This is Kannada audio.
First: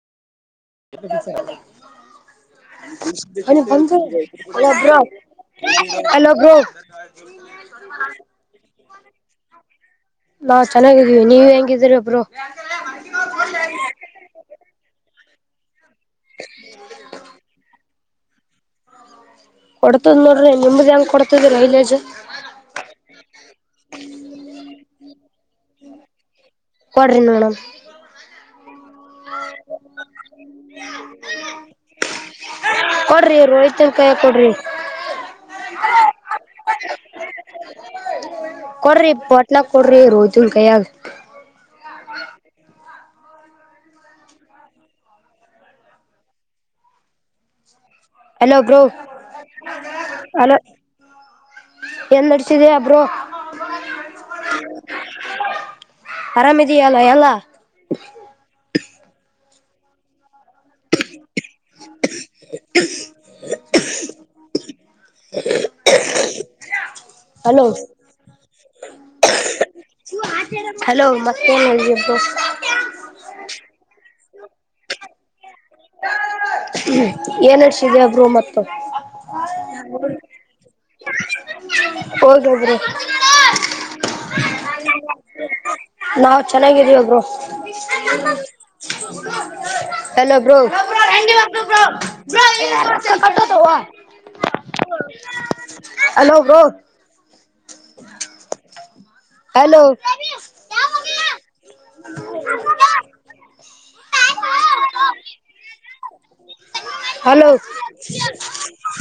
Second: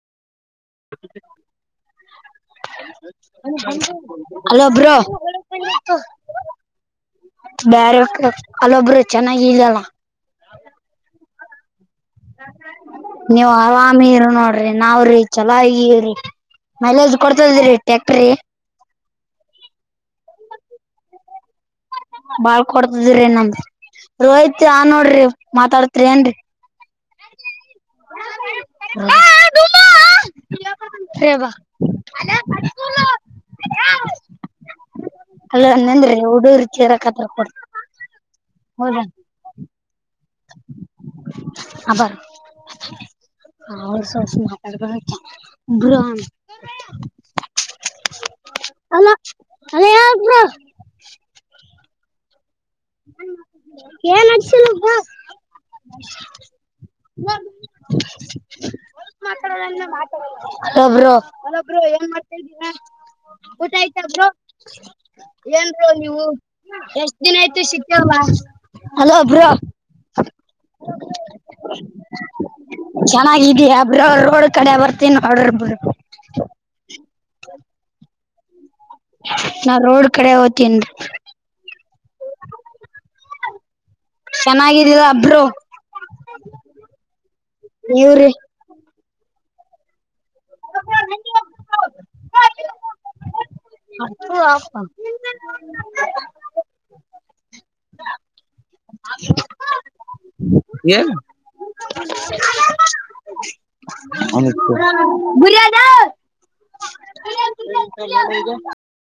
ನಾ ಅಲ್ಲೊಬ್ರು ಬ್ಯಾರೆ ಅಲ್ಲೊಬ್ರು ಚೆನ್ನಾಗಿಲ್ಲಲ್ಲ ಚೆನ್ನಾಗವಿ ನೀ ಗಿದೀರಾ ನೀವು ಆರಾಮಿರು ನೋಡ್ರಿ ನಾವ್ರೀ ಚಲ ಈ ಮೈಲೇಜ್ ಕೊಡ್ತದ ರೀ ಫ್ಯಾಕ್ಟರಿ ಕೊಡ್ತದ ನೋಡ್ರಿ ನಿಮ್ಮದಂ ಕೊಡ್ತದ ಮೈಲೇಜ ಬಾಳ್ ಕೊಡ್ತದ್ರಿ ನಮ್ ರೋಹಿತ್ ಆ ನೋಡ್ರಿ ಮಾತಾಡ್ತ್ರಿ ಏನ್ರಿ ಕೊಡ್ರಿ ನೋಡೋಣ ಹಾ ಬಾ ಕೊಡ್ರಿ ರೋಹಿಿತನ್ ಕೈಯಾಗ ಕೊಡ್ರಿ ಅಲ್ಲಂದಂದ್ರೆ ಉಡೂರ್ ಕೇರಕತ್ರ ಕೊಡ ಕೊಡ್ರಿ ಪೋಟ್ನ ಕೊಡ್ರಿ ರೋಹಿತ್ನ್ ಕೈಯಾಗ ಅಬಾರ ಅವ ಸ ಮಾತಾಡ್ ಬರ [unintelligible] ಹಲೋ ಬ್ರೋ ಅಲ್ಲ ಹೆಲೋ ಹೇಳಿ ಬ್ರೋ ಎಲ್ಲೆಡು ಕ್ಷ [unintelligible] ಹೆಲೋ ಆರಾಮಿದೀಯ ಅಲ್ಲ ಎಲ್ಲ ಬ್ರೋ ಅಲ್ಲೊ ಬ್ರೋ ಏನ್ ಮಾಡ್ತಾ ಇದಿದ್ದೀರಾ ಊಟ ಆಯ್ತ ಬ್ರೋ ಹ ಏನ್ ಬ್ರೋ ನೀವು ಎಷ್ಟ ದಿನ ಆಯ್ತು ಹಲೋ ಸಿಕ್ಕಿ [unintelligible] ವಾರ ಹಲೋ ಬ್ರೋ ಹಲೋ ಮತ್ತೇನು ಹೇಳಿ ಬಾಸ್ ಅವಳ ಕಡೆ ಬರ್ತೀನ ತಡರ್ ಬುಡರ ಏನ ನಡಸಿದಿಯ ಬ್ರೋ ಮತ್ತೆ ನಾ ರೋಡ್ ಕಡೆ ಹೋಗ್ತನರೀ [inaudible] [inaudible] ಹೊಗಾದ್ರೆ ಚೆನ್ನಾಗಿದ್ದೀರ ಬ್ರೋ ನಾವ್ ಚೆನ್ನಾಗಿದೀವಿ ಬ್ರೋ ನಿವ್ರಿ ಹಲೋ ಬ್ರೋ ಹತ್ತು ಆಸನ ಹಲೋ ಬ್ರೋ ಹಲೋ ಹ [inaudible] ಬಲದ [inaudible] ಹಲೋ